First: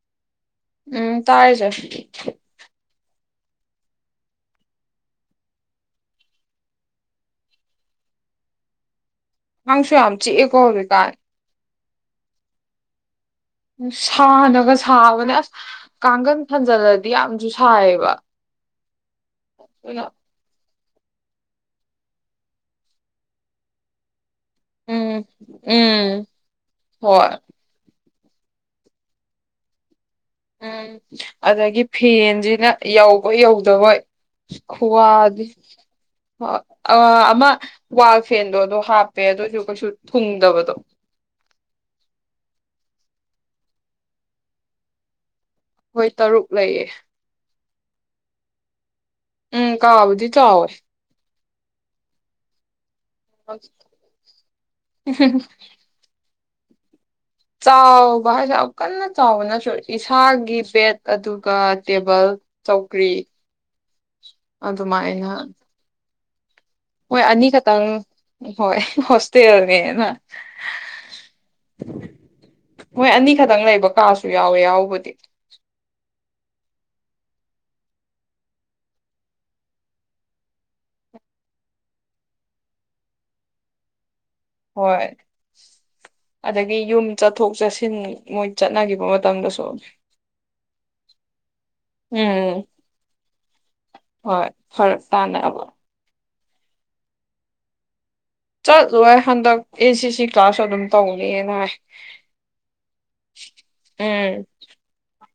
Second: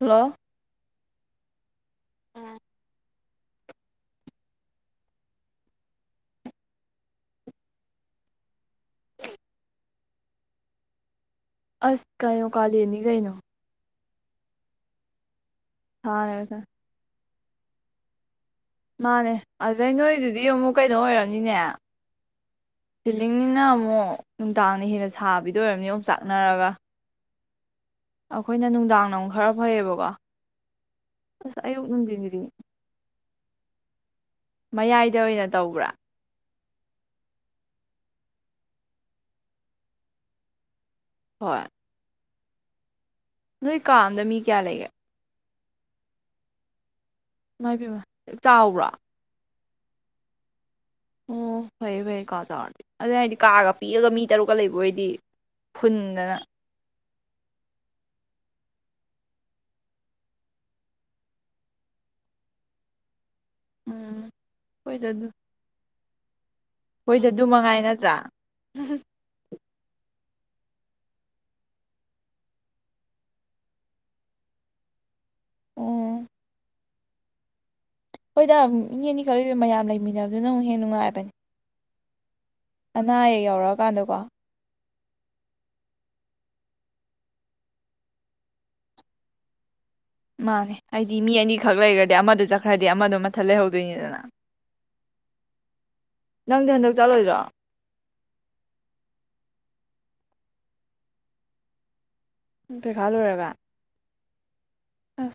Hello ꯎꯝ ꯇꯥꯏꯌꯦ ꯆꯦ [unintelligible] ꯀꯥꯡꯁꯨ ꯌꯥꯝ ꯆꯤꯛꯑꯦꯀꯣ ꯍꯧꯖꯤꯛꯀꯥꯟ ꯑꯁ ꯀꯩꯅꯣ ꯀꯥꯂꯦꯟꯅꯤ ꯀꯩꯅꯣ꯫ ꯁꯥꯅꯒ ꯁꯥꯕꯅꯦ ꯀꯥꯡꯒꯟ ꯁꯥꯔꯒ ꯈꯟꯖꯟꯂꯗꯤ ꯌꯥꯝ ꯁꯥꯌꯦꯕꯥ꯫ ꯃꯥꯅꯦ ꯑꯗꯩꯅꯣꯏꯗꯨꯗꯤ ꯑꯃꯨꯛ ꯀꯩꯅꯣ ꯑꯣꯏꯔꯝꯅꯤꯅꯦ ꯁꯤꯂꯤꯡꯅꯤꯅ ꯑꯃꯨꯛ ꯅꯨꯡꯗꯥꯡꯅ ꯍꯦꯟꯅ ꯎꯝ ꯁꯥꯕꯤꯗ ꯑꯣꯏꯔꯝꯅꯤ ꯑꯣꯝ ꯎꯝ ꯆꯥꯛꯅꯔꯒ꯫ ꯍꯣꯏ ꯑꯩꯈꯣꯏꯅ ꯅꯨꯡꯗꯥꯡ ꯅ ꯑꯃꯨꯛ ꯈꯔ ꯐꯩꯌꯦꯕꯀꯣ꯫ ꯎꯝ ꯑꯁ ꯑꯗꯒꯤ ꯑꯌꯨꯛ ꯅꯨꯡꯊꯤꯟꯒꯤꯗꯤ ꯐꯦꯟꯁꯤꯅ ꯌꯥꯎ ꯕꯣꯏ ꯌꯧꯗꯕꯣꯏ꯫ ꯃꯌꯥꯏꯗ ꯈꯨꯋꯥꯗꯤ ꯑꯣꯏꯅ ꯇꯧꯕ꯭ꯔꯥ ꯑ ꯑꯃ ꯋꯥꯜ ꯐꯦꯟꯗꯣ ꯑꯗꯨ ꯍꯥꯞꯄꯦ ꯑꯗꯨꯁꯨ ꯀꯩꯁꯨ ꯊꯨꯡꯗꯕꯗꯣ꯫ ꯍꯣꯏ꯫ ꯅꯣꯏ ꯀꯥ ꯑꯝꯗ ꯃꯤ ꯀꯌꯥ ꯂꯩꯒꯦ? ꯈꯣꯏ ꯇꯔꯨꯛ ꯂꯩꯌꯦ꯫ ꯏꯃꯥꯏꯄꯦꯝꯃꯥ ꯆꯥꯎꯕ꯭ꯔꯥ? ꯎꯝ ꯀꯥꯕꯨꯗꯤ ꯆꯥꯎꯏ꯫ ꯑꯣ ꯐꯩꯌꯦ ꯐꯩꯌꯔ ꯀꯥ ꯆꯥꯎꯔꯗꯤ꯫ ꯑꯗꯨ ꯍꯥꯏꯗꯤ ꯀꯥꯒ ꯄꯤꯛꯑꯒ ꯃꯤ ꯇꯔꯨꯛꯀ ꯂꯩꯕ ꯑꯣꯏꯗꯤ ꯐꯨꯟꯗꯅ ꯆꯥꯎꯕ ꯍꯥꯏꯁꯦ ꯌꯥꯝ ꯀꯟꯅ ꯆꯥꯎꯕꯅꯁꯨ ꯏꯁꯥꯒꯤ ꯕꯦꯠ ꯑꯗꯨꯒ ꯇꯦꯕꯜ, ꯆꯧꯀ꯭ꯔꯤ ꯎꯝ ꯑꯗꯨ ꯃꯥꯏꯅꯥ ꯍꯣꯏ ꯍꯣꯏꯗ ꯑꯗꯨ ꯑꯅꯤ ꯃꯉꯥꯏ ꯈꯛꯇꯪ ꯅꯠꯇ꯭ꯔꯥ ꯍꯣꯏ ꯍꯣꯁꯇꯦꯜ ꯅꯦꯅ ꯍꯣꯏ ꯑꯅꯤ ꯈꯛꯇꯪ ꯂꯩꯕ ꯀꯥꯁꯨ ꯌꯥꯎꯋꯦ ꯌꯥꯎꯕꯗꯤ꯫ ꯑꯣ ꯍꯣꯏꯗ ꯃꯤ ꯑꯅꯤ ꯈꯛ ꯃꯌꯥꯝ ꯂꯩꯃꯤꯟꯅꯕꯗꯨꯅ ꯑꯃꯨꯛ ꯍꯦꯟꯅꯥ ꯅꯨꯡꯉꯥꯏꯕꯅꯦ꯫ ꯑꯅꯥ ꯑꯌꯦꯛ ꯌꯧꯔꯛꯑꯀꯥꯟꯗꯀꯣ꯫ ꯍꯣꯏ ꯑꯗꯒꯤ ꯌꯨꯝ ꯆꯠꯊꯣꯛ ꯆꯠꯁꯤꯟ ꯃꯣꯏ ꯆꯠꯅꯈꯤꯕ ꯃꯇꯝꯗꯁꯨ ꯃꯥꯅꯦ ꯍꯥꯏꯗꯤ ꯃꯤ ꯑꯅꯤꯈꯛ ꯂꯩꯔꯗꯤ ꯑꯃꯗꯣ ꯎꯝ ꯆꯠꯈ꯭ꯔꯗꯤ ꯑꯃꯗꯣ ꯃꯊꯟ ꯂꯩꯍꯧꯗꯣꯏꯅꯤꯗꯅ꯫ ꯍꯣꯏ ꯐꯔꯛ ꯇꯥꯅꯕ ꯅꯪꯗꯤ ꯍꯟꯗꯛ ꯆꯠꯂꯣꯏꯗ꯭ꯔꯣ? ꯆꯠꯂꯣꯏ ꯍꯟꯗꯛ ꯑꯦ ꯁꯤ ꯁꯤ ꯀ꯭ꯂꯥꯁꯁꯨ ꯑꯗꯨꯝ ꯇꯧꯅꯦꯅ ꯍꯥꯏ꯫ ꯄꯩꯈꯥꯥ ꯂꯣꯏꯔꯒ [inaudible] ꯑꯥ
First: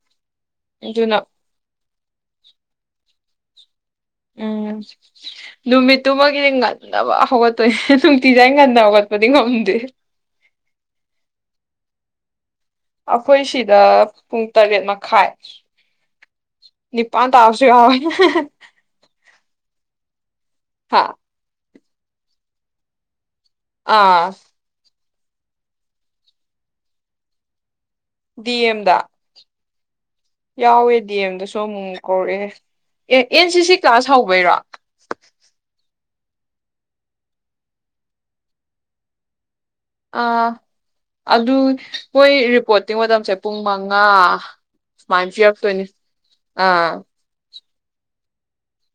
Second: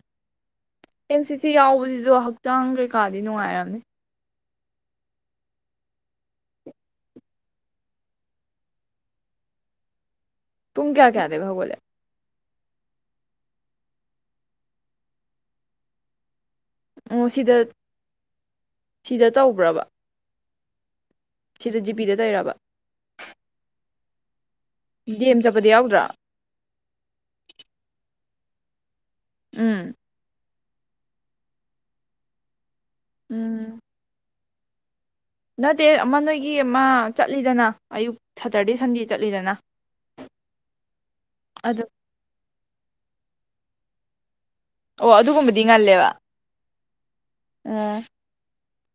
ꯑꯗꯨꯅ ꯑꯦꯟ ꯁꯤ ꯁꯤ ꯌꯥꯎꯕ ꯑꯗꯣ ꯍꯛꯆꯥꯡ ꯀꯩꯀꯥꯗꯤ ꯅꯨꯡꯉꯥꯏꯔꯝꯅꯤ ꯫ ꯎꯝ ꯅꯨꯃꯤꯠꯇꯨꯃꯗꯤ ꯉꯝꯅꯕ ꯍꯧꯒꯠꯇꯣꯏꯅꯦ ꯅꯨꯡꯇꯤꯖꯥꯏ ꯉꯟꯅ ꯍꯧꯒꯠꯄꯗꯤ ꯉꯝꯗꯦ꯫ ꯄꯨꯡ ꯀꯌꯥ- ꯀꯌꯥꯗꯒ ꯍꯧꯒꯠꯂꯤ? ꯑꯩꯈꯣꯏ ꯁꯤꯗ ꯄꯨꯡ ꯇꯔꯦꯠ ꯃꯈꯥꯏ ꯑꯣ ꯅꯤꯄꯥꯟ ꯁꯤꯗ ꯇꯥꯕꯥꯁꯨ ꯋꯥꯎꯏ꯫ ꯁꯤꯗ ꯇꯧꯕ꯭ꯔꯕ ꯍꯥꯥ ꯁꯤꯗ ꯖꯤꯄꯤꯗ ꯇꯩꯔꯕ ꯑꯥ ꯗꯦꯝ ꯆꯠꯄꯗꯤ ꯌꯥꯎꯗ꯭ꯔꯣ ꯗꯤꯑꯦꯝꯗꯥ ꯎꯝ ꯌꯥꯎꯋꯦꯗꯤ ꯗꯦꯝꯗꯁꯨ ꯑꯃꯨꯛ ꯀꯧꯔꯛꯑꯦ ꯑꯦ ꯑꯦꯟ ꯁꯤ ꯁꯤ ꯎꯝ ꯀ꯭ꯂꯥꯁ ꯍꯧꯕꯩꯔꯣ ꯅꯠꯇꯦ ꯑꯃ ꯅꯣꯏꯒꯤ ꯑꯃ ꯆꯠꯂꯤꯗꯅ ꯑꯌꯨꯛ ꯁꯇꯔꯗꯦ ꯁꯟꯗꯦ ꯆꯠꯂꯤꯗꯅ ꯑ ꯑꯗꯨ ꯍꯣꯏ ꯄꯣꯇꯤꯡ ꯃꯇꯝꯁꯦ ꯄꯨꯡ ꯃꯉꯥ ꯑꯣ ꯁꯨꯃꯥꯏꯅ ꯑꯗꯨꯒꯨꯝꯕꯗꯤ ꯄꯤꯔꯛꯇꯣꯏꯅꯤ ꯉꯜꯂꯦꯕ ꯑꯥ ꯑ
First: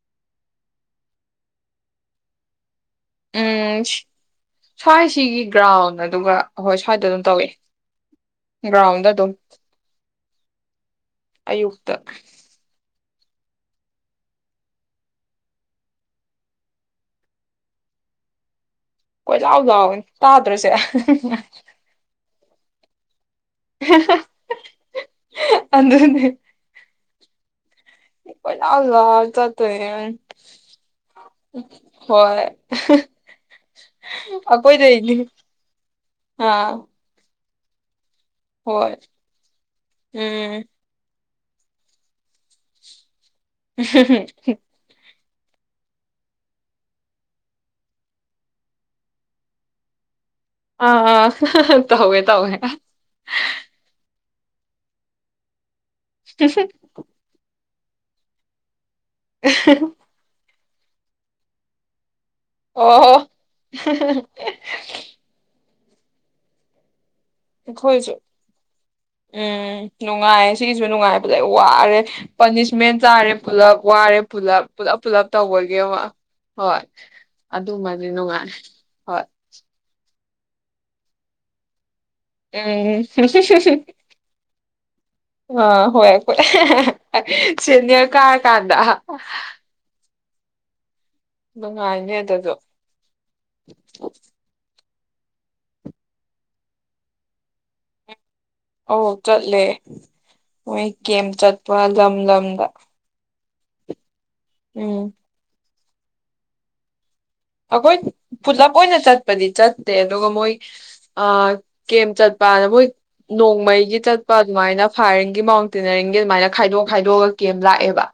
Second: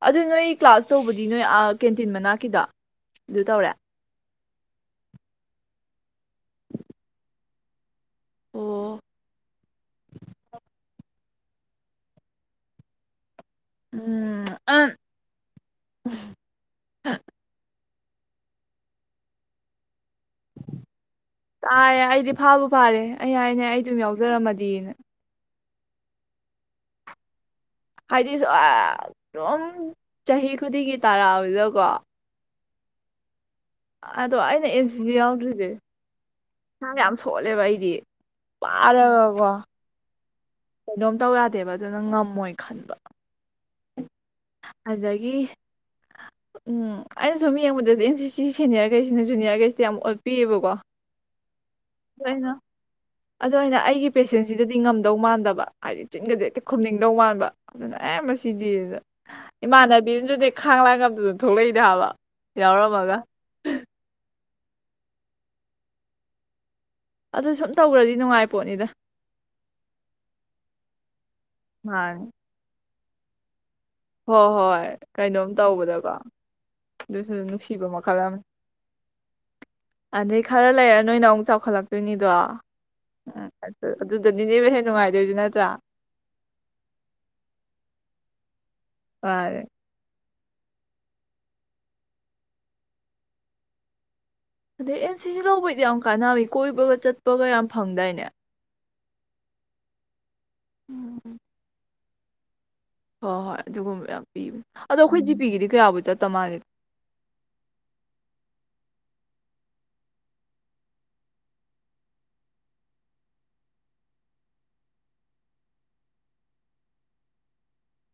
ꯑꯗꯨ ꯅꯣꯏ ꯀ꯭ꯂꯥꯁ ꯇꯧꯕꯗꯤ ꯅꯣꯏ ꯑ ꯀꯦꯟꯇꯤꯟ ꯃꯅꯥꯛꯀꯤꯗꯣ ꯑꯗꯨ ꯇꯧꯔꯦ ꯎꯝ ꯁ꯭ꯋꯥꯏꯁꯤꯒꯤ ꯒ꯭ꯔꯥꯎꯟ ꯑꯗꯨꯒ ꯍꯣꯏ ꯁ꯭ꯋꯥꯏꯗ ꯑꯗꯨꯝ ꯇꯧꯋ ꯑꯣ ꯒ꯭ꯔꯥꯎꯟꯗ ꯑꯗꯨꯝ ꯑꯌꯨꯛꯇ ꯎꯝ ꯑ ꯀꯣꯏ ꯂꯥꯎ ꯂꯥꯎꯏ ꯇꯥꯗ꯭ꯔꯣꯁꯦ ꯐꯕꯨ ꯐꯔꯦ ꯑꯩ ꯍꯥꯏꯅ ꯑꯩ ꯑꯗꯨꯝ ꯌꯥꯎꯖꯔꯝꯃꯗꯤ ꯑꯗꯨꯅꯦ ꯍꯥꯏꯗꯤ ꯑꯗꯨꯝ ꯆꯍꯤ ꯈꯨꯗꯤꯡꯒꯤ ꯇꯥꯔꯛꯑꯕꯅꯤꯅ ꯀꯣ [unintelligible] ꯑꯗꯣ ꯑꯩꯅ ꯑꯦꯟ ꯁꯤꯖꯤ ꯑꯩꯈꯣꯏꯗꯩꯅꯤ ꯌꯥꯎꯗ꯭ꯔꯤꯁꯦ ꯑꯥ ꯊꯣꯠꯂꯦꯕ ꯑꯩꯗꯤ ꯄꯔ ꯍꯣꯏ ꯔꯒ ꯀꯣ ꯎꯝ ꯇꯦꯕ ꯑꯗꯨꯅ ꯉꯝꯃꯣꯏ ꯈꯟꯕ [unintelligible] ꯑꯗꯩ ꯒꯤ ꯎꯝ ꯑꯩꯅ ꯁꯨꯝ ꯌꯦꯡꯕꯗꯗꯤ ꯑꯦꯟ ꯁꯤ ꯁꯤ ꯁꯦꯅꯤꯌꯔꯈꯩꯁꯤꯅ ꯖꯨꯅꯤꯌꯔꯈꯩꯁꯤꯗ ꯌꯥꯝ ꯑꯣꯠ ꯑꯥ ꯇꯧꯋꯦ ꯇꯧꯋꯦ ꯑꯗꯨ ꯑꯩꯅ ꯑꯩꯒꯤ ꯄꯦꯁꯦꯟꯁꯤꯗꯗꯤ ꯉꯝꯗꯧ ꯃꯥꯟꯗꯕ ꯍꯥꯏꯗꯤ ꯆꯤꯟꯒꯁꯦ ꯍꯦꯛꯇ ꯈꯨꯝꯅꯤꯡꯗꯧ ꯃꯥꯟꯕ ꯑꯗꯨꯅ ꯑꯦ ꯃꯁꯤꯗꯤ ꯏꯃꯥꯟꯗꯔꯕꯤꯔꯁꯨ ꯈꯥꯡꯂꯥꯡ ꯉꯞꯇꯗ ꯊꯣꯛꯂꯛꯏꯗ ꯍꯥꯕ ꯑꯣ ꯍꯣ ꯑꯗꯨ ꯁꯨꯝ ꯑꯩꯈꯣꯏꯁꯨ ꯇꯧꯈ꯭ꯔꯗꯤ ꯅꯨꯡꯉꯥꯏ ꯄꯣꯠꯅꯤꯗ ꯎꯝ ꯅꯨꯡꯉꯥꯏꯌꯦ ꯁꯤꯒꯤꯁꯨ ꯅꯨꯡꯉꯥꯏꯕꯗ ꯋꯥꯔꯦ ꯃꯥꯅꯤ ꯄꯥꯅꯤꯁꯃꯦꯟ ꯆꯔꯦ ꯄꯨꯂꯞ ꯋꯥꯔꯦ ꯍꯣꯏ ꯄꯨꯂꯞ ꯍꯣꯏ ꯄꯨꯂꯞ ꯄꯨꯂꯞ ꯀꯩꯅꯣꯝ ꯇꯧꯕꯒꯤ ꯑꯃ ꯇꯧꯕꯗꯀꯣ ꯍꯣꯏ ꯑꯗꯨꯁꯨ ꯅꯨꯡꯁꯤꯕ ꯑꯗꯨꯃꯗꯤ ꯃꯈꯜ ꯑꯃꯅꯤ ꯅꯨꯡꯉꯥꯏ ꯍꯣꯏ ꯑꯗꯩ ꯈꯔ ꯂꯩꯔꯦ ꯅꯣꯏꯅ ꯑꯃꯨꯛ ꯆꯥꯎꯈꯠꯂꯛꯄꯦ ꯎꯝ ꯁꯁ ꯁꯁ ꯗꯤ ꯑ ꯍꯣꯏꯣꯏ ꯁꯦꯅꯤꯌ ꯀꯥ ꯇ ꯗ ꯃꯥꯅꯦ ꯕꯉꯥꯏꯅꯦ ꯑꯗꯨꯗꯣ ꯑꯗꯩ ꯑꯦꯟ ꯁꯤꯁ ꯂꯧꯕꯩꯗꯤ ꯌꯥꯝ ꯀꯥꯟꯅꯃꯤ ꯀꯣꯏꯕꯒ ꯆꯠꯄꯒ ꯌꯥꯝ ꯐꯪꯗꯏꯅꯦ ꯑꯣ ꯆꯠꯂꯦ ꯍ ꯎꯝ ꯦꯦꯝ ꯆꯠꯄꯜ ꯂꯝꯝ ꯂꯝ ꯂꯝꯗ ꯍꯣꯏ ꯍꯣꯏ ꯑꯗꯨꯒꯨꯝꯕ ꯌꯥꯝ ꯑꯗꯣ ꯎꯝ ꯑꯩꯈꯣꯏ ꯖꯤꯄꯤꯒꯤꯗꯤ ꯀꯌꯥꯕꯨꯖꯣ ꯇ ꯑꯩꯈꯣꯏ ꯄꯨꯂꯞ ꯑꯣꯏꯅ ꯆꯠꯄꯗꯤ ꯆꯠꯇꯦ ꯑꯗꯨꯒ ꯃꯣꯏ ꯀꯦꯝ ꯆꯠꯄꯅ ꯃꯣꯏ ꯅꯣꯡꯃꯩꯒꯤ ꯆꯠꯄ ꯑꯗꯨꯃꯥꯏꯅ ꯐꯥꯏꯔꯤꯡꯒꯤ ꯃꯥꯎꯟꯇꯦꯅꯔꯤꯡꯒꯤ ꯑꯗꯨꯃꯥꯏꯅ ꯈꯥꯏꯗꯣꯛ ꯈꯥꯏꯗꯣꯛꯑꯒ ꯀꯦꯝ ꯂꯥꯛꯑꯦꯕ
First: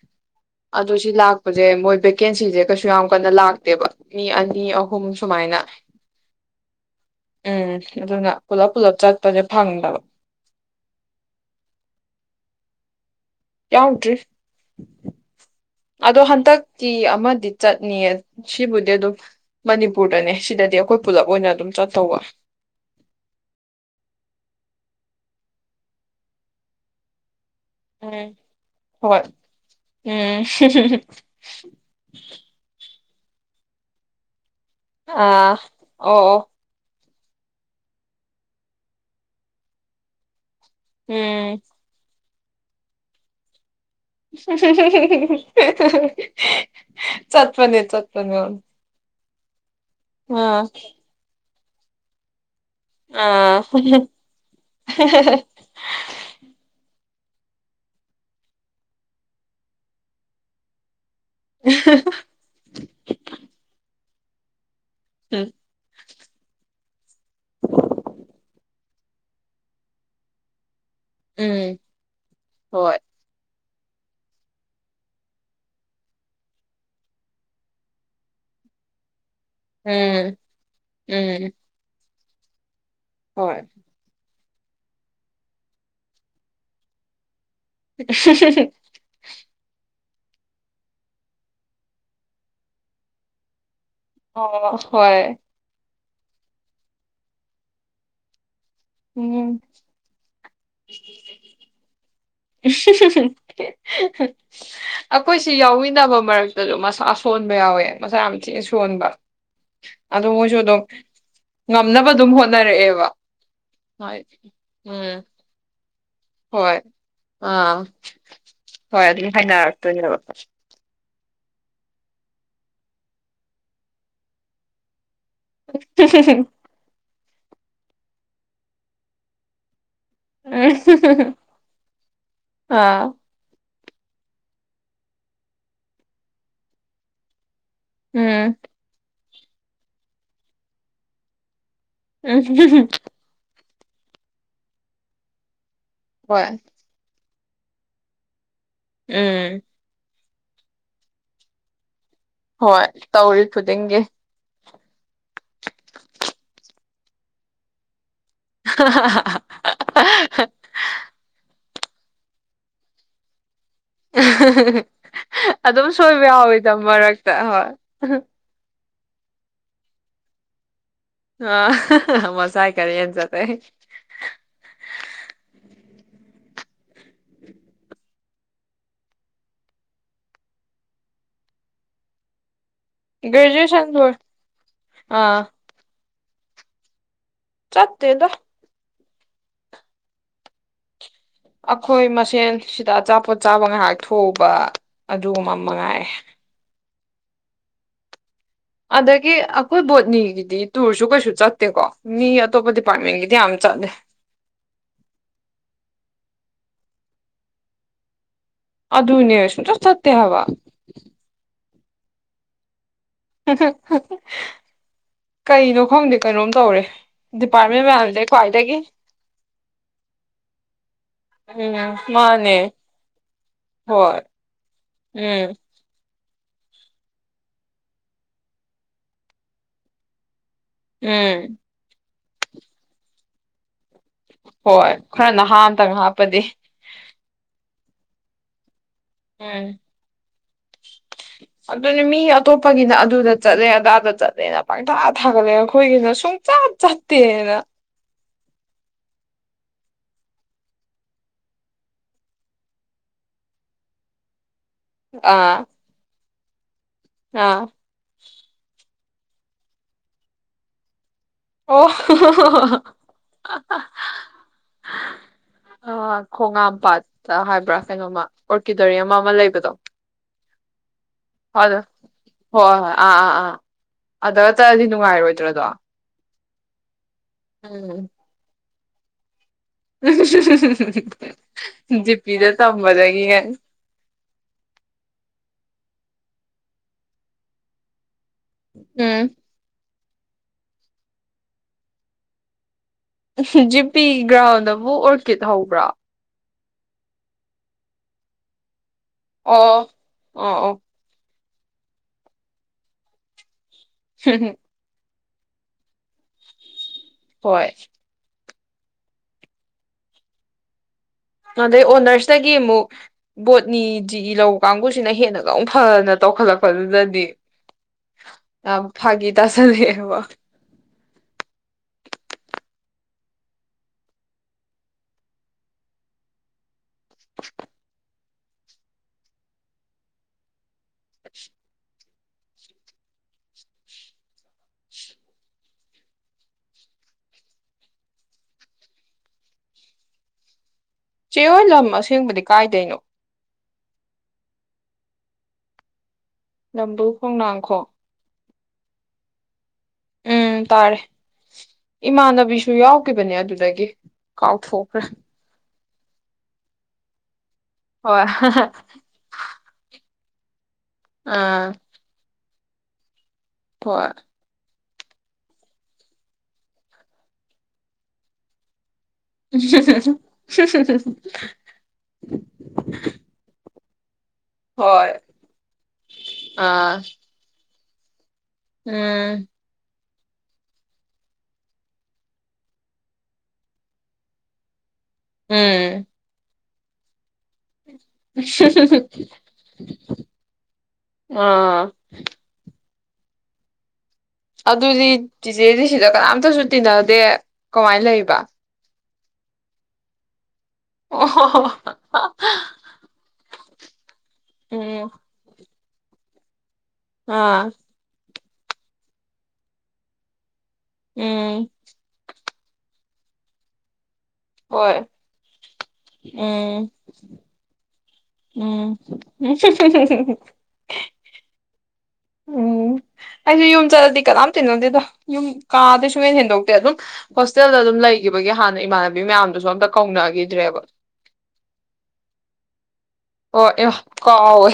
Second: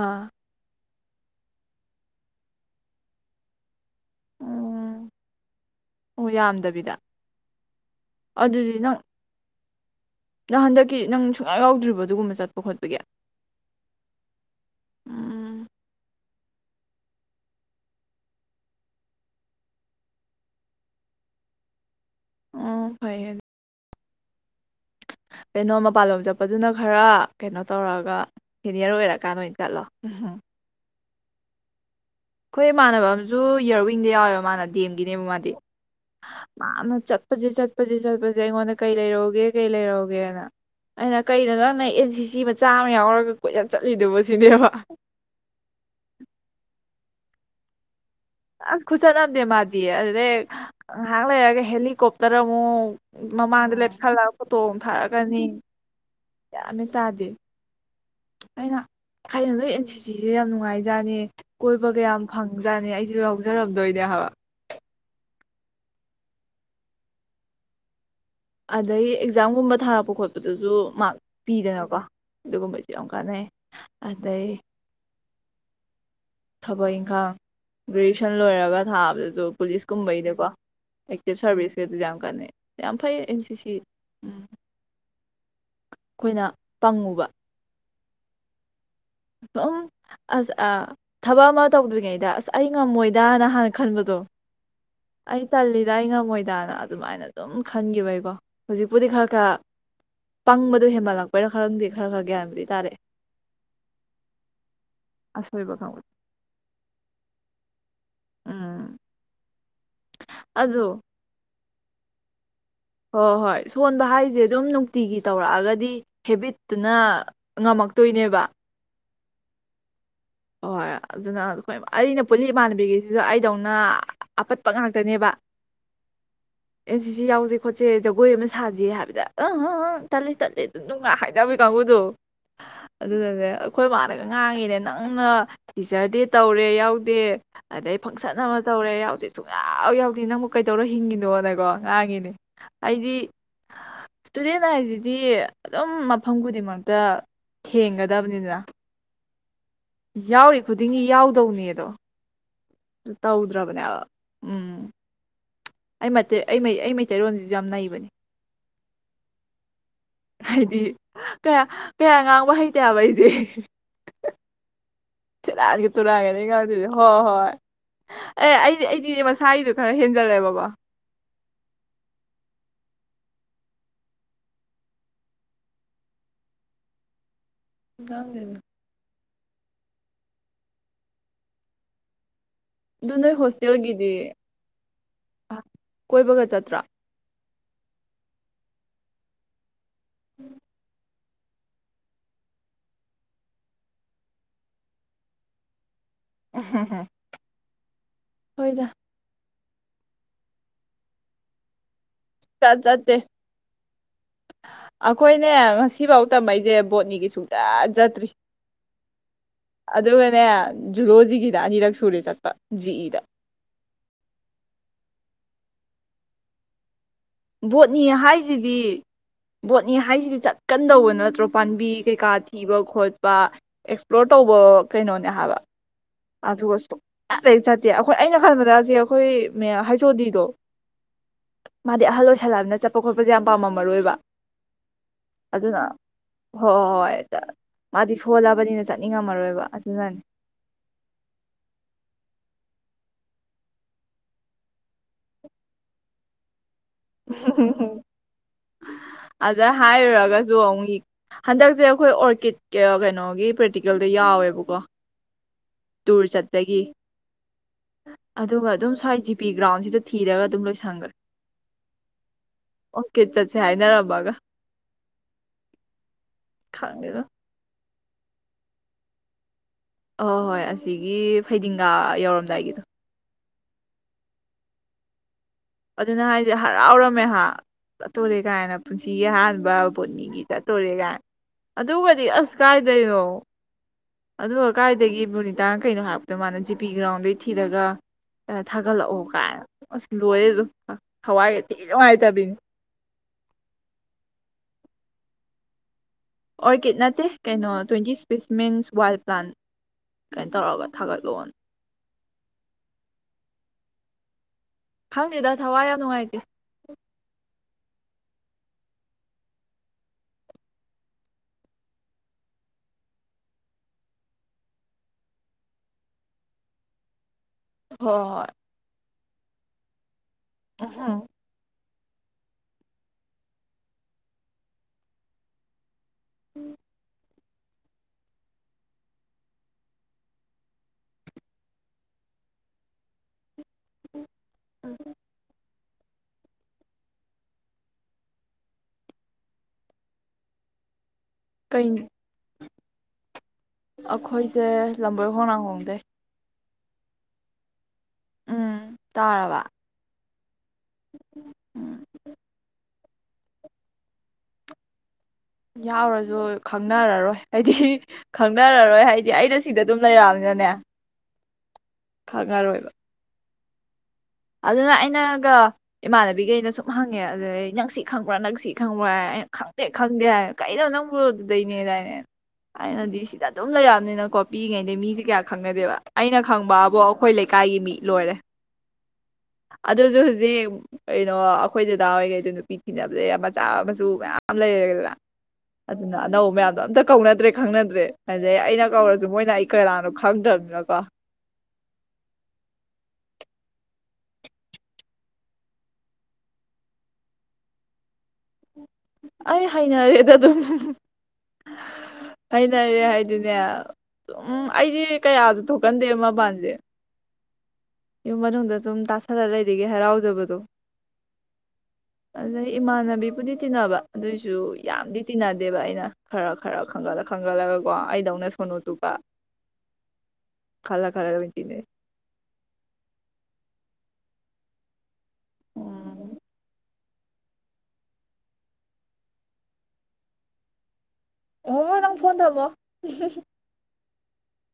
ꯑꯥ ꯑꯗ ꯁꯤ ꯂꯥꯛ ꯍꯧꯖꯤꯦ ꯃꯣꯏ ꯚꯦꯀꯦꯟꯁꯤꯁꯦ ꯀꯩꯁꯨ ꯌꯥꯝ ꯀꯟꯅ ꯂꯥꯛ ꯕ ꯃꯤ ꯑꯅꯤ ꯑꯍꯨꯝ ꯎꯝ ꯁꯨꯃꯥꯏꯅ ꯑꯣ ꯌꯥꯝꯗꯕꯤꯗ ꯎꯝ ꯑꯗꯨꯅ ꯄꯨꯂꯞ ꯑꯗꯨꯗꯤ ꯄꯨꯂꯞ ꯅꯪ ꯆꯠꯄꯁꯦ ꯊꯪꯗꯕ ꯅꯪ ꯍꯟꯗꯛꯀꯤ ꯅꯪ ꯁꯨꯡꯌꯥ ꯌꯥꯎꯗ꯭ꯔꯤꯕ ꯑꯗꯨꯒꯨꯝꯕ ꯆꯠꯄ ꯈꯣꯠꯄꯒꯤ ꯌꯥꯎꯔꯤ ꯎꯝ ꯑꯗꯣ ꯍ ꯍꯥꯛꯇꯛꯀꯤ ꯑꯃꯗꯤ ꯆꯠꯅꯤ ꯁꯤꯕꯨꯗꯤ ꯑꯗꯨꯝ ꯃꯅꯤꯄꯨꯔꯗꯅꯦ ꯁꯤꯗꯗꯤ ꯑꯩꯈꯣꯏ ꯄꯨꯂꯞ ꯑꯣꯏꯅ ꯑꯗꯨꯝ ꯆꯠꯇꯧꯕ ꯎꯝ ꯐꯩꯌꯦ ꯀꯩꯅꯣ ꯃꯄꯥꯟꯂꯣꯝ ꯆꯠꯄꯗꯨꯅ ꯈꯔ ꯀꯩꯅꯣ ꯇꯧꯔꯒ ꯎꯝ ꯁꯦꯅꯤꯌꯔ ꯍꯣꯏ ꯑꯣꯏꯔꯀꯥꯟꯗ ꯑꯣꯏꯅ ꯆꯠꯂꯣ ꯎꯝꯝ ꯎꯝ [unintelligible] ꯑꯩꯈꯣꯏ ꯏꯃꯥꯟꯅꯕ ꯑꯝꯨ ꯏꯔꯋꯤꯡꯗ ꯌꯥꯎꯋꯦꯕ ꯃꯥꯟꯅꯗ ꯗꯦꯝꯒꯤꯅꯦꯕ ꯃꯥꯗꯤ ꯑꯥ ꯑꯣ ꯑꯣ ꯃꯥꯅ ꯆ ꯆꯠꯄꯁꯤ ꯆꯠꯄꯁꯤ ꯆꯠꯄꯁꯤꯦ ꯑꯩꯉꯣꯟꯗ ꯀꯩ ꯂꯩꯔꯧꯒꯦ ꯀꯩ ꯂꯩꯔꯧꯒꯦꯅ ꯑꯩꯅ ꯎꯝ ꯀꯩꯅꯗꯥꯅꯁꯤ ꯆꯤ ꯃꯆꯥ ꯑꯃ ꯌꯥꯎꯔꯒ ꯀꯣꯏ [unintelligible] [unintelligible] ꯆꯠꯄꯅꯦ ꯆꯠ ꯑꯁ ꯈꯨꯆꯠ ꯑꯝꯅꯦ ꯃꯥꯗꯤ ꯑꯗꯨꯗꯩ ꯑꯥ ꯉꯍꯥꯛ ꯂꯩꯔꯒ ꯍꯦꯂꯤꯀꯣꯄꯇꯔ ꯑ ꯃꯨꯛ ꯑꯥ ꯃꯃꯥꯡꯗ ꯂꯦꯞꯁꯜꯂ ꯐꯣꯇꯣ ꯑꯃꯨꯛ ꯊꯥꯔꯛꯒꯅꯤ ꯌꯥꯝ ꯇꯥꯗꯦ ꯑꯩꯅ ꯀꯩꯅꫭ ꯅꯣꯏ ꯑꯦꯟ ꯁꯤ ꯁꯤꯖꯦ ꯌꯥꯝ ꯅꯨꯡꯉꯥꯏꯖꯥꯠꯅꯤ ꯀꯣꯏꯕ ꯀ ꯌꯥꯝ ꯐꯪꯖꯥꯠꯅꯤ ꯑꯩꯖꯨ ꯌꯥꯎꯖꯔꯝꯗꯣꯏꯅꯦ ꯍꯥꯏꯕ [inaudible] ꯎꯝ ꯑꯗꯩ ꯑꯦꯛꯖꯥꯝꯒꯨꯝꯕ ꯊꯥꯔꯛꯄ ꯈꯣꯠꯄꯗꯖꯨ ꯃꯥꯔꯛ ꯄꯤꯗꯅꯀꯣ ꯑꯗꯨꯒꯨꯝꯕꯩꯁꯨ ꯍꯣꯏ ꯌꯥꯝ ꯀꯥꯟꯅꯩ ꯑꯦ ꯑꯗꯩ ꯊꯕꯛ ꯏꯪꯈꯥꯡ ꯒ꯭ꯔꯦꯖꯨꯁꯟ ꯂꯣꯏꯔꯒ ꯊꯥꯕꯗꯁꯨ ꯑꯗꯨ ꯄꯨꯂꯤꯁ ꯎꯝ ꯀꯨꯝꯕꯩꯅꯦꯀꯣ ꯑꯦꯛꯇꯤꯚ ꯎꯝ ꯁꯥꯔꯚꯤꯁ ꯈꯩꯗꯁꯨ ꯌꯥꯝ ꯀꯥꯟꯅꯩ ꯌꯥꯝ ꯑꯦꯟ ꯁꯤ ꯍꯣꯏ ꯁꯤ ꯎꯝ ꯈꯣꯏꯅ ꯄꯪꯉꯨꯕ [unintelligible] ꯁꯨꯝ ꯑꯁ ꯑ ꯊꯕꯛ ꯑꯃ ꯇꯧꯗ꯭ꯔꯤꯉꯩꯗ ꯑꯁ ꯑꯩ ꯉꯝꯃꯣꯏꯗ ꯅ ꯍꯥꯟꯅ ꯑꯣ ꯍꯣꯏ ꯏꯗꯥꯥꯏ ꯉꯝꯃꯣꯏꯗꯥꯅ ꯑꯗꯨꯃꯥꯏꯅ ꯑꯗꯨꯝ ꯈꯟꯈꯤꯕꯩꯀꯣ ꯍꯧꯖꯤꯛꯄꯨꯗꯤ ꯈꯔ ꯈꯔ ꯎꯝ ꯄꯪꯕꯗꯣ ꯍꯦꯟꯃꯜꯂꯄꯩꯔꯥ ꯈꯔꯪꯗꯤ ꯈꯔ ꯈꯔ ꯒ꯭ꯌꯥꯟꯕꯨꯗꯤ ꯇꯥꯔꯦꯛꯑꯦ ꯑꯈꯣꯏꯁꯤ ꯌꯥꯎꯃꯤꯟꯅꯕ ꯃꯔꯛꯇꯁꯨ ꯃꯁꯥ ꯁꯣꯟꯕ ꯌꯥꯎꯋꯦ ꯃꯁꯥ ꯌꯥꯝ ꯊꯤꯅ ꯎꯝ ꯁꯣꯟꯕ ꯑꯗꯣ ꯃꫭꯏꯁꯨ ꯗꯨꯝ ꯉꯝꯅꯕ ꯑꯗꯨꯝ ꯍꯣꯠ ꯍꯣ ꯍꯣꯏ ꯁꯣꯟꯕ ꯍꯥꯏꯁꯦ ꯑꯗꯨꯝ ꯅꯨꯡꯇꯤꯒꯤ ꯎꯝ ꯇꯧꯔꯛꯑꯒꯗꯤ ꯍꯣꯏ ꯍꯦꯕꯤꯠꯇꯨꯅ ꯑꯥ ꯉꯝꯃꯛꯇꯣꯏꯅꯦꯕ ꯍꯣꯏ ꯑꯗꯨꯝ ꯍꯥꯏꯅꯔꯛꯇꯣꯏꯅꯦꯕ ꯍꫭꯏ ꯑꯗꯨꯅ ꯑꯈꫭꯏ [unintelligible] ꯑꯩꯅ ꯄꯨꯜꯂꯤ ꯏꯃꯥꯟꯅꯕꯤꯒꯩꯁꯤꯁꯨ ꯑꯩꯗꯧꯅ ꯑ ꯑꯄꯠꯄ ꯉꯥꯛꯇꯅꯦꯕ ꯑꯦꯟ ꯁꯤ [inaudible] ꯁꯤ ꯌꯥꯎꯁꯦ ꯈꯣꯠꯁꯦ ꯖꯒꯣꯏ ꯑꯃ ꯁꯥꯖꯦ ꯍꯥꯏꯕꯗ ꯑꯪ ꯇꯠꯂꯤ ꯇꯠꯂꯤ ꯎꯝ ꯑꯗꯨ ꯅꯨꯡꯅ ꯍꯥꯏꯗꯒꯤ ꯀꯥꯡꯕꯨꯗꯣ ꯑꯥ ꯑꯗꯨꯅꯅꯦ ꯑꯩꯈꯣꯏ ꯄꯥꯔꯒ ꯉꯥꯡꯉꯔꯦꯅ ꯎꯅ ꯇꯤꯆꯔꯗꯤ ꯇꯧꯔꯦ ꯌꯥꯎꯗꯦ ꯑꯗꯩ ꯐꯪꯁꯟ ꯎꯝ ꯑꯃ ꯇꯧꯔꯦ ꯌꯥꯎꯗꯦ ꯁꯨꯡꯌꯥꯎ ꯌꯥꯎꯗꯦ ꯅꯪꯕꯨ ꯀꯩꯧꯔ ꯍꯤꯡꯉꯤꯅꯣꯅꯦꯀꯣ ꯉꯥꯡꯉꯦꯅꯦ ꯎꯝ ꯑꯩꯗꯤ ꯏꯁꯇꯨꯗꯦꯟ ꯍꯥꯏꯤꯗꯤ ꯑꯗꯨꯝ ꯃꯐꯝ ꯍꯣꯏ ꯈꯨꯗꯤꯡꯃꯛꯇ ꯊꯦꯡꯒꯗꯕꯅꯤꯅ ꯎꯝ ꯌꯥꯎꯔꯤ ꯈꯨꯗꯤꯡꯒꯤ ꯌꯥꯎꯗꯧꯅꯦ ꯑꯗꯣ ꯍꯣꯏ ꯇꯧꯔꯤ ꯈꯨꯗꯤꯡꯒꯤ ꯇꯧꯗ꯭ꯔꯕꯅꯦꯕ ꯎꯝ ꯑꯩ ꯑꯩ ꯃꯩꯇꯩꯔꯣꯟꯁꯤꯁꯨ ꯌꯥꯝ ꯅꯩꯕꯅꯤ ꯍꯥꯏꯗꯤ ꯀꯌꯥ ꯀꯦ ꯉꯥꯡꯕ ꯍꯩꯇꯦꯕ ꯑꯩꯗꯤ [inaudible] ꯑꯗꯨꯝ ꯆꯂꯥꯒ ꯁꯣꯏꯕ ꯇꯨꯔꯛꯑꯒꯅꯤ ꯌꯥꯎꯋꯤꯗ ꯀꯗꯗꯤ ꯍꯣꯏ ꯃꯔꯛꯇ ꯍꯣꯏ ꯑꯦ ꯑꯩ ꯑꯩꯗꯤꯗꯤ ꯃꯁꯥꯒꯤꯗꯣ ꯈꯔ ꯍꯦꯟꯖꯜꯂꯦꯕꯀꯣ ꯑꯥ ꯃꯁꯥꯥꯏ ꯈꯔꯤꯅ ꯆꯇ ꯀꯗꯕ ꯑꯗꯨ ꯅꯣꯏ ꯭ꯔꯦꯖꯨꯌꯦꯁꯟ ꯍꯣꯁꯇꯦꯜꯒꯤꯗꯤ ꯑꯥ ꯑ, ꯀꯣꯏꯕꯒ ꯆꯠꯇ꯭ꯔꯥ ꯆꯠꯦꯗ ꯎꯝ ꯑꯩꯈꯣꯏ ꯃꯁꯦꯟ ꯁꯤꯗ ꯑꯆꯥꯄꯣꯠ ꯆꯥꯕ ꯉꯥꯏꯍꯥꯛ ꯊꯣꯛꯎꯕ ꯑꯗꯨꯒꯨꯝꯕ ꯃꯉꯥꯏ [inaudible] ꯑꯗꯒꯤ ꯑ ꯈꯣꯏ ꯕꯣꯠꯅꯤꯒꯤꯗꯤ ꯇꯨꯔꯁꯨ ꯀꯩꯁꯨ ꯆꯠꯇꯦꯀꯣ꯫ ꯃꯤ ꯠ ꯑꯇꯣꯞꯄ ꯆꯠꯇꯦ ꯗꯤꯄꯥꯔꯠꯃꯦꯟꯒꯤꯗꯤ ꯌꯥꯝ ꯆꯠꯂꯦ ꯑꯩꯈꯣꯏꯅꯦ ꯉꯁꯤꯐꯧ ꯇꯝꯃꯛꯏꯁꯦ ꯕꯣꯠꯅꯤꯒꯤ ꯁꯨꯡꯆꯠ ꯆꯠꯇ꯭ꯔꯤ ꯑꯗꯨꯅꯦ꯫ ꯁꯨꯡꯆꯠ ꯆꯠꯇꯦ ꯍꯥꯏꯕ ꯑꯗꯨꯒꯅꯦ ꯖꯨꯂꯣꯖꯤꯒꯤꯗ ꯑꯅꯤꯔꯛ ꯁꯨꯨꯔꯦ ꯆꯠꯄ ꯖꯤ ꯏ ꯗ ꯀꯩꯅꯣ ꯈꯪꯗꯦ ꯀꯩꯅꯣꯝ ꯇꯧꯔꯦ꯫ ꯗꯤꯄꯥꯔꯠꯃꯦꯟ ꯕꯣꯠꯅꯤ ꯃꯌꯥꯝꯁꯦ ꯈ꯭ꯋꯥꯏꯗꯒꯤ ꯍꯥꯏꯁꯤꯗꯤ ꯕꯣꯠꯅꯤ ꯍꯥꯏꯁꯤꯗꯤ ꯆꯠꯀꯟꯗꯧꯕ ꯅꯠꯇ꯭ꯔꯣ ꯎꯝ ꯄꯥꯝꯕꯤ ꯀꯩꯀꯥ ꯃꯥꯅꯦ ꯊꯤꯕ ꯈꯣꯠꯄ ꯍꯣꯏ ꯑꯦꯛꯁꯄ꯭ꯂꯣꯔ ꯇꯧꯕ ꯀꯩꯅꯣꯅꯦ ꯎꯝ ꯍꯥꯏꯕ꯫ ꯑꯗꯨꯒ ꯁꯨꯡꯆꯠ ꯍꯦꯛ ꯆꯠꯇꯦ ꯑꯩꯈꯣꯏ ꯑꯩꯅ ꯈꯟꯕꯗ ꯑꯖꯦ ꯑꯩꯈꯣꯏ ꯃꯦ ꯑ ꯍꯩꯁ ‌ꯑꫭ ꯗꯤꯗꫭ ꯎꯝ ꯗꯤ ꯑꯍꯜ ꯑꯣꯏꯁꯜꯂꯕꯅ ꯆꯠꯄ ꯈꯣꯠꯄꯁꯦ ꯌꯥꯝ ꯄꯥꯝꯃꯝ ꯃꯔꯣꯏꯕ꯫ ꯍꯣꯏ ꯈꯔ ꯅꯍꯥ ꯑꯝꯇꯪ ꯍꯥꯞꯄꯗꯤ꯫ ꯍꯣꯏ ꯍꯣꯏ ꯍꯣꯏ ꯃꯥꯗꯤ ꯁꯣꯜꯂꯕꯅꯤꯅ ꯆꯠꯅꯤꯡꯉꯝꯃꯔꯣꯏꯕ ꯑꯗꯨꯅꯅꯤ꯫ ꯑꯗꯨꯅꯦ ꯃꯤ ꯑꯇꯣꯞꯄꯒꯤꯅ ꯑꯗꯨꯗ ꯆꯠꯂꯦ ꯑꯗꯥꯗ ꯆꯠꯂꯦꯅ ꯄꯪꯊꯥ ꯊꯥꯒꯠꯂꯦ ꯑꯈꯣꯏꯒꯤꯅ ꯁꯨꯡꯆꯠ ꯆꯠꯇꯦꯑꯅ ꯑꯗ ꯍꯥꯏꯔꯨꯔꯒꯁꯨ ꯑꯃꯨꯛ, ꯏꯀ ꯍꯟꯗꯛꯁꯦ ꯑꯩꯈꯣꯏ ꯑꯣꯔꯀꯤꯠ ꯀ ꯀꯩꯅꯣꯒꯤ ꯄ꯭ꯔꯦꯛꯇꯤꯀꯦꯜꯗꯣ ꯌꯥꯎꯋꯦꯕꯀꯣ꯫ ꯑꯥ ꯇꯨꯔ ꯆꯠꯄꯒꯤ ꯑꯥ ꯑꯗꯨꯒ ꯑꯗꯨꯝ ꯁ꯭ꯋꯥꯏ ꯖꯤ ꯄꯤ ꯒ꯭ꯔꯥꯎꯟꯁꯤꯗ ꯊꯤꯔꯒ ꯑꯗꯨꯝ ꯂꯣꯏꯁꯟꯒ‌꯭ꯔꯦ꯫ ꯑꯣ ꯆꯠꯁꯦ ꯍꯥꯏꯅꯔꯝꯃꯒ ꯑ ꯈꯪꯗꯦꯗ ꯈꯣꯡꯉꯥꯝꯄꯥꯥꯠꯇ ꯍꯥꯏꯕ꯭ꯔꯥ ꯀꯩꯅꯣꯃ ꯑꯣꯔꯀꯤꯗꯣꯔꯤꯎꯃ ꯑꯃ ꯂꯩꯕꯗꯣ ꯑ ꯍꯣꯏ ꯑꯁꯤꯒꯤ ꯑꯗ ꯐꯩꯗꯤꯡꯒꯥ ꯍꯣꯏ ꯌꯧꯔꯝꯗꯥꯏꯒꯤꯗꯣ꯫ ꯍꯣꯏ ꯑꯥ ꯑꯥ ꯑꯥ ꯑꯗꯒ ꯆꯠꯂꯗꯤ ꯅꯨꯡꯉꯥꯏꯔꯣꯏ꯫ ꯗ꯭ꯔꯗꯣ ꯗꯤ ꯍꯔꯥꯎ ꯔꯝ ꯃꯦꯍꯥ ꯆꯠꯇꯧꯔꯦ ꯀꯥꯏꯅ ꯄꯨꯟꯁꯤꯒꯤ ꯑꯍꯥꯟ ꯕ ꯕꯣꯠꯅꯤꯒꯤ ꯆꯠꯇꯣꯔꯦ ꯒꯥꯏ, ꯑꯗꯨꯒꯗꯤ ꯖꯤꯄꯤꯗ ꯑꯁ ꯇꯝꯕꯗꯒꯤ ꯀꯥꯏꯗꯩꯅꯣ, ꯑꯗꯨꯒ ꯀꯥꯏꯗꯒꯤ ꯕꯨꯅꯤꯇꯥꯅ ꯀꯩꯅꯣ ꯍꯥꯏꯔꯛꯄ ꯗꯨ ꯃꯥꯅ ꯖꯤ ꯄꯤ ꯒ꯭ꯔꯥꯎꯟꯗꯩ ꯊꯤꯔꯒ ꯎꯝ ꯊꯥꯒꯠꯂꯛꯑꯣ ꯀꯥꯏꯅ ꯑꯁ ꯂꯣꯏꯌꯦ ꯗꯨ ꯍ ꯊꯋꯥꯏꯒ ꯊꯤꯅ ꯅꯨꯡꯉꯥꯏꯇꯕꯤꯅꯤ꯫ ꯖꯤ ꯄꯤ ꯒ꯭ꯔꯥꯎꯟꯗꯕꯨ ꯑꯣꯔꯀꯤꯠ ꯍꯧꯕ꯭ꯔꫭ꯫ ꯑꯣꯔꯀꯤꯠ ꯅꯠꯇꯦ ꯀꯩꯅꯣ ꯇ꯭ꯋꯦꯟꯇꯤ ꯁ꯭ꯄꯦꯁꯤꯃꯦꯟꯁ ꯋꯥꯜ ꯄ꯭ꯂꯥꯟ ꯑꯣ ꯀꯩꯅꯣ ꯑꯣ ꯑꯣ ꯇꯧꯔꯒ ꯊꯥꯒꯠꯂꫭꯅ ꯍꯨ ꯍꯨꯝ ꯈꯪꯗꯦꯗꯥ ꯊꯋꯥꯏ ꯌꯥꯝ ꯅꯨꯡꯉꯥꯏꯇꯦ ꯍꯣꯏ ꯑꯗꯩ ꯑꯣꯅꯔꯁꯇꯒꯤ ꯃꯨꯛ ꯕꯣꯠꯅꯤ ꯖꯤ ꯂꯧꯕ ꯀꯥꯡꯕꯨꯁꯤꯅ ꯍꯦꯟꯅꯒ ꯑꯃꯨꯛ ꯐꯅꯒ ꯇꯧꯈꯠꯂꯛꯄꯗꯨꯗꯗꯤ ꯍꫭ ꯍꫭ ꯌꯥꯝ ꯍꯣꯏ ꯐꯥꯒꯤ ꯇꯥꯁꯜ ꯂꯛꯑꯦꯕ [unintelligible] [inaudible] ꯎꯝ ꯎꯝ ꯆꯦꯍꫭꯏ ꯂꯝ ꯀꯩ ꯑꯁꯦꯡꯕꯗꯤ ꯀꯥꯏꯗꯩꯅꯣ ꯑꯩꯈꯣꯏꯁꯦ ꯂꯝꯕꯣꯏ ꯈꯣꯡꯅꯥꯡ ꯍꯣꯡꯗꯩ ꯂꯝꯕꯨ ꯈꯣꯡꯅꯥꯡꯈꯣ ꯎꯝ ꯇꯥꯔꯕ ꯎꯝ ꯇꯥꯔꯦ ꯎꯝ ꯏꯃꯥꯟꯅꯕꯤꯁꯨ ꯌꯥꯎ ꯊꯣꯛꯈꯤꯕꯅꯦ ꯑꯗꯨꯗꯒꯤ ꯀꯥꯎꯊꯣꯛꯈ꯭ꯔꯦ ꯌꯥꯎꯔꯁꯨ ꯈꯪꯅꯔꯔꯣꯏ ꯍꯥꯏꯗꯤ ꯍꯣꯏ ꯈꯪꯅꯔꯔꯣꯏ ꯍꯥꯏꯗꯤ ꯑꯩꯅ ꯁꯤꯗ ꯑꯗꯨꯝ ꯂꯩꯔꯛꯑꯃꯤꯅ [unintelligible] ꯑꯥ ꯈꯪꯉꯔꯣꯏꯕ ꯍꯣꯏ ꯑꯗꯨꯅ ꯑꯩꯅꯒ ꯏꯃꯥꯟꯅꯕꯤꯈꯩꯅ ꯁꯨꯝ ꯍꯪꯉꯦ ꯑꯗꯨꯗꯩ ꯅꯪ ꯁꯤ ꯈꯪꯕ꯭ꯔꯥ ꯅꯪ ꯁꯤ ꯈꯪ ꯈꯪꯕ꯭ꯔ ꯍꯥꯏ ꯑꯩꯅ ꯈꯪꯗꯦ ꯈꯪꯗꯦ ꯍꯥꯏ ꯀꯩꯅꯣ ꯅꯪꯕꯨ ꯑꯗꯨꯗꯩꯅꯦꯗꯥꯏꯅꯦ ꯑꯩꯅꯗꯤ ꯁꯤꯗ ꯑꯗꯨꯝ ꯂꯩꯔꯛ [unintelligible] ꯄꯤꯛꯏꯉꯩꯗꯩ ꯍꯣꯏ ꯃꯤꯁꯦ ꯀꯌꯥ ꯈꯪꯅꯗꯦꯕ ꯑꯩꯅ ꯈꯪꯕꯕꯣ ꯑꯥ ꯑꯩꯈꯣꯏ ꯂꯩꯀꯥꯏꯒꯤ ꯃꯤ ꯂꯣꯏꯔꯦ ꯎꯝ ꯑꯗꯨꯁꯨ ꯍꯧꯖꯤꯛ ꯀꯩꯅꯣ ꯑꯩꯈꯣꯏ ꯗꯥꯗꯥ ꯍꯣꯏꯈꯩꯗ ꯅꯨꯄꯤ ꯊꯤꯅꯕꯗ ꯃꯆꯥ ꯃꯆꯨ ꯃꯌꯥꯝ ꯂꯩꯔꯦꯗꯅ ꯎꯝ ꯑꯗꯨꯅ ꯑꯅꯧꯕ ꯃꯌꯥꯝ ꯑꯝꯇ ꯀꯧꯅꯗꯔꯦ ꯈꯪꯅꯗ꯭ꯔꯦ ꯑꯗꯩ ꯑꯩꯅ ꯀꯧꯔꯁꯨ ꯃꯣꯏꯅ ꯑꯩ ꯀꯅꯥꯅꯣ ꯈꯪꯗ꯭ꯔꯕꯅꯤꯅꯀꯣ [unintelligible] ꯑꯗꯨꯗꯤ ꯆꯤꯆꯦꯗꯤ ꯁꯤꯗ ꯀꯅꯥꯝꯇꯁꯨ ꯇꯤꯟꯅꯗꯦ ꯀꯃꯥꯏꯅ ꯂꯩꯕ ꯑꯩ ꯍꯥꯏꯅꯔꯦꯗ ꯑꯗꯨꯝ ꯑꯣ ꯍꯩꯅꯔꯦ ꯍꯥꯏꯗꯤꯅꯦ ꯎꯝ ꯑꯩꯗꯤ ꯀꯌꯥꯁꯨ ꯊꯣꯛ ꯀꯟꯗꯦ ꯃꯥ ꯄꯥꯟꯖꯦ ꯑꯥ ꯌꯨꯝ ꯃꯅꯨꯡꯗ ꯑꯗꯨꯝ ꯇꯥꯁꯜꯂ ꯂꯩꯔꯤꯒꯦ ꯍꯔꯥꯎꯖꯕꯗꯣ ꯎꯝ ꯑꯗꯩ ꯏꯃꯥꯟꯅꯕꯤꯕꯨꯗꯤ ꯇꯤꯟꯅꯕ ꯑꯗꯨꯏꯁꯨ ꯍꯣꯏ ꯌꯥꯝꯗꯤ ꯇꯤꯟꯅꯗꯦꯕ ꯑꯩꯅ ꯈꯔ ꯈꯔ ꯎꯝ ꯈꯪꯒꯠꯂ ꯈꯪꯒꯠꯂꯒ ꯀꯣ ꯎꯝ ꯈꯜꯂ ꯈꯜꯂꯒ ꯑꯗꯨꯝ ꯇꯤꯟꯅꯩ ꯎꯝ ꯑꯩꯁꯨ ꯌꯨꯝ ꯆꯠꯂꯗꯤ ꯀꯅꯥꯝ ꯇꯤꯟꯅꯗꯦꯗꯣ ꯌꯨꯝ ꯎꯝ ꯀꯥꯗꯁꯨꯃꯅ ꯍꯦꯟꯗꯣꯛꯇꯦ ꯑꯗꯨꯝ ꯍꯣꯁꯇꯦꯜꯗ ꯑꯗꯨꯝ ꯂꯩꯈꯤꯕꯒꯤ ꯍꯥꯟꯅ ꯏꯃꯥꯟꯅꯕꯤ ꯃꯌꯥꯝꯗꯨꯁꯨ ꯑꯝꯇ ꯀꯧꯅꯈꯤꯗ꯭ꯔꯦꯕ ꯑꯕꯨꯉꯣ ꯅꯡ ꯐꯣꯟ ꯊꯥꯃꯣ ꯀꯥꯑꯣ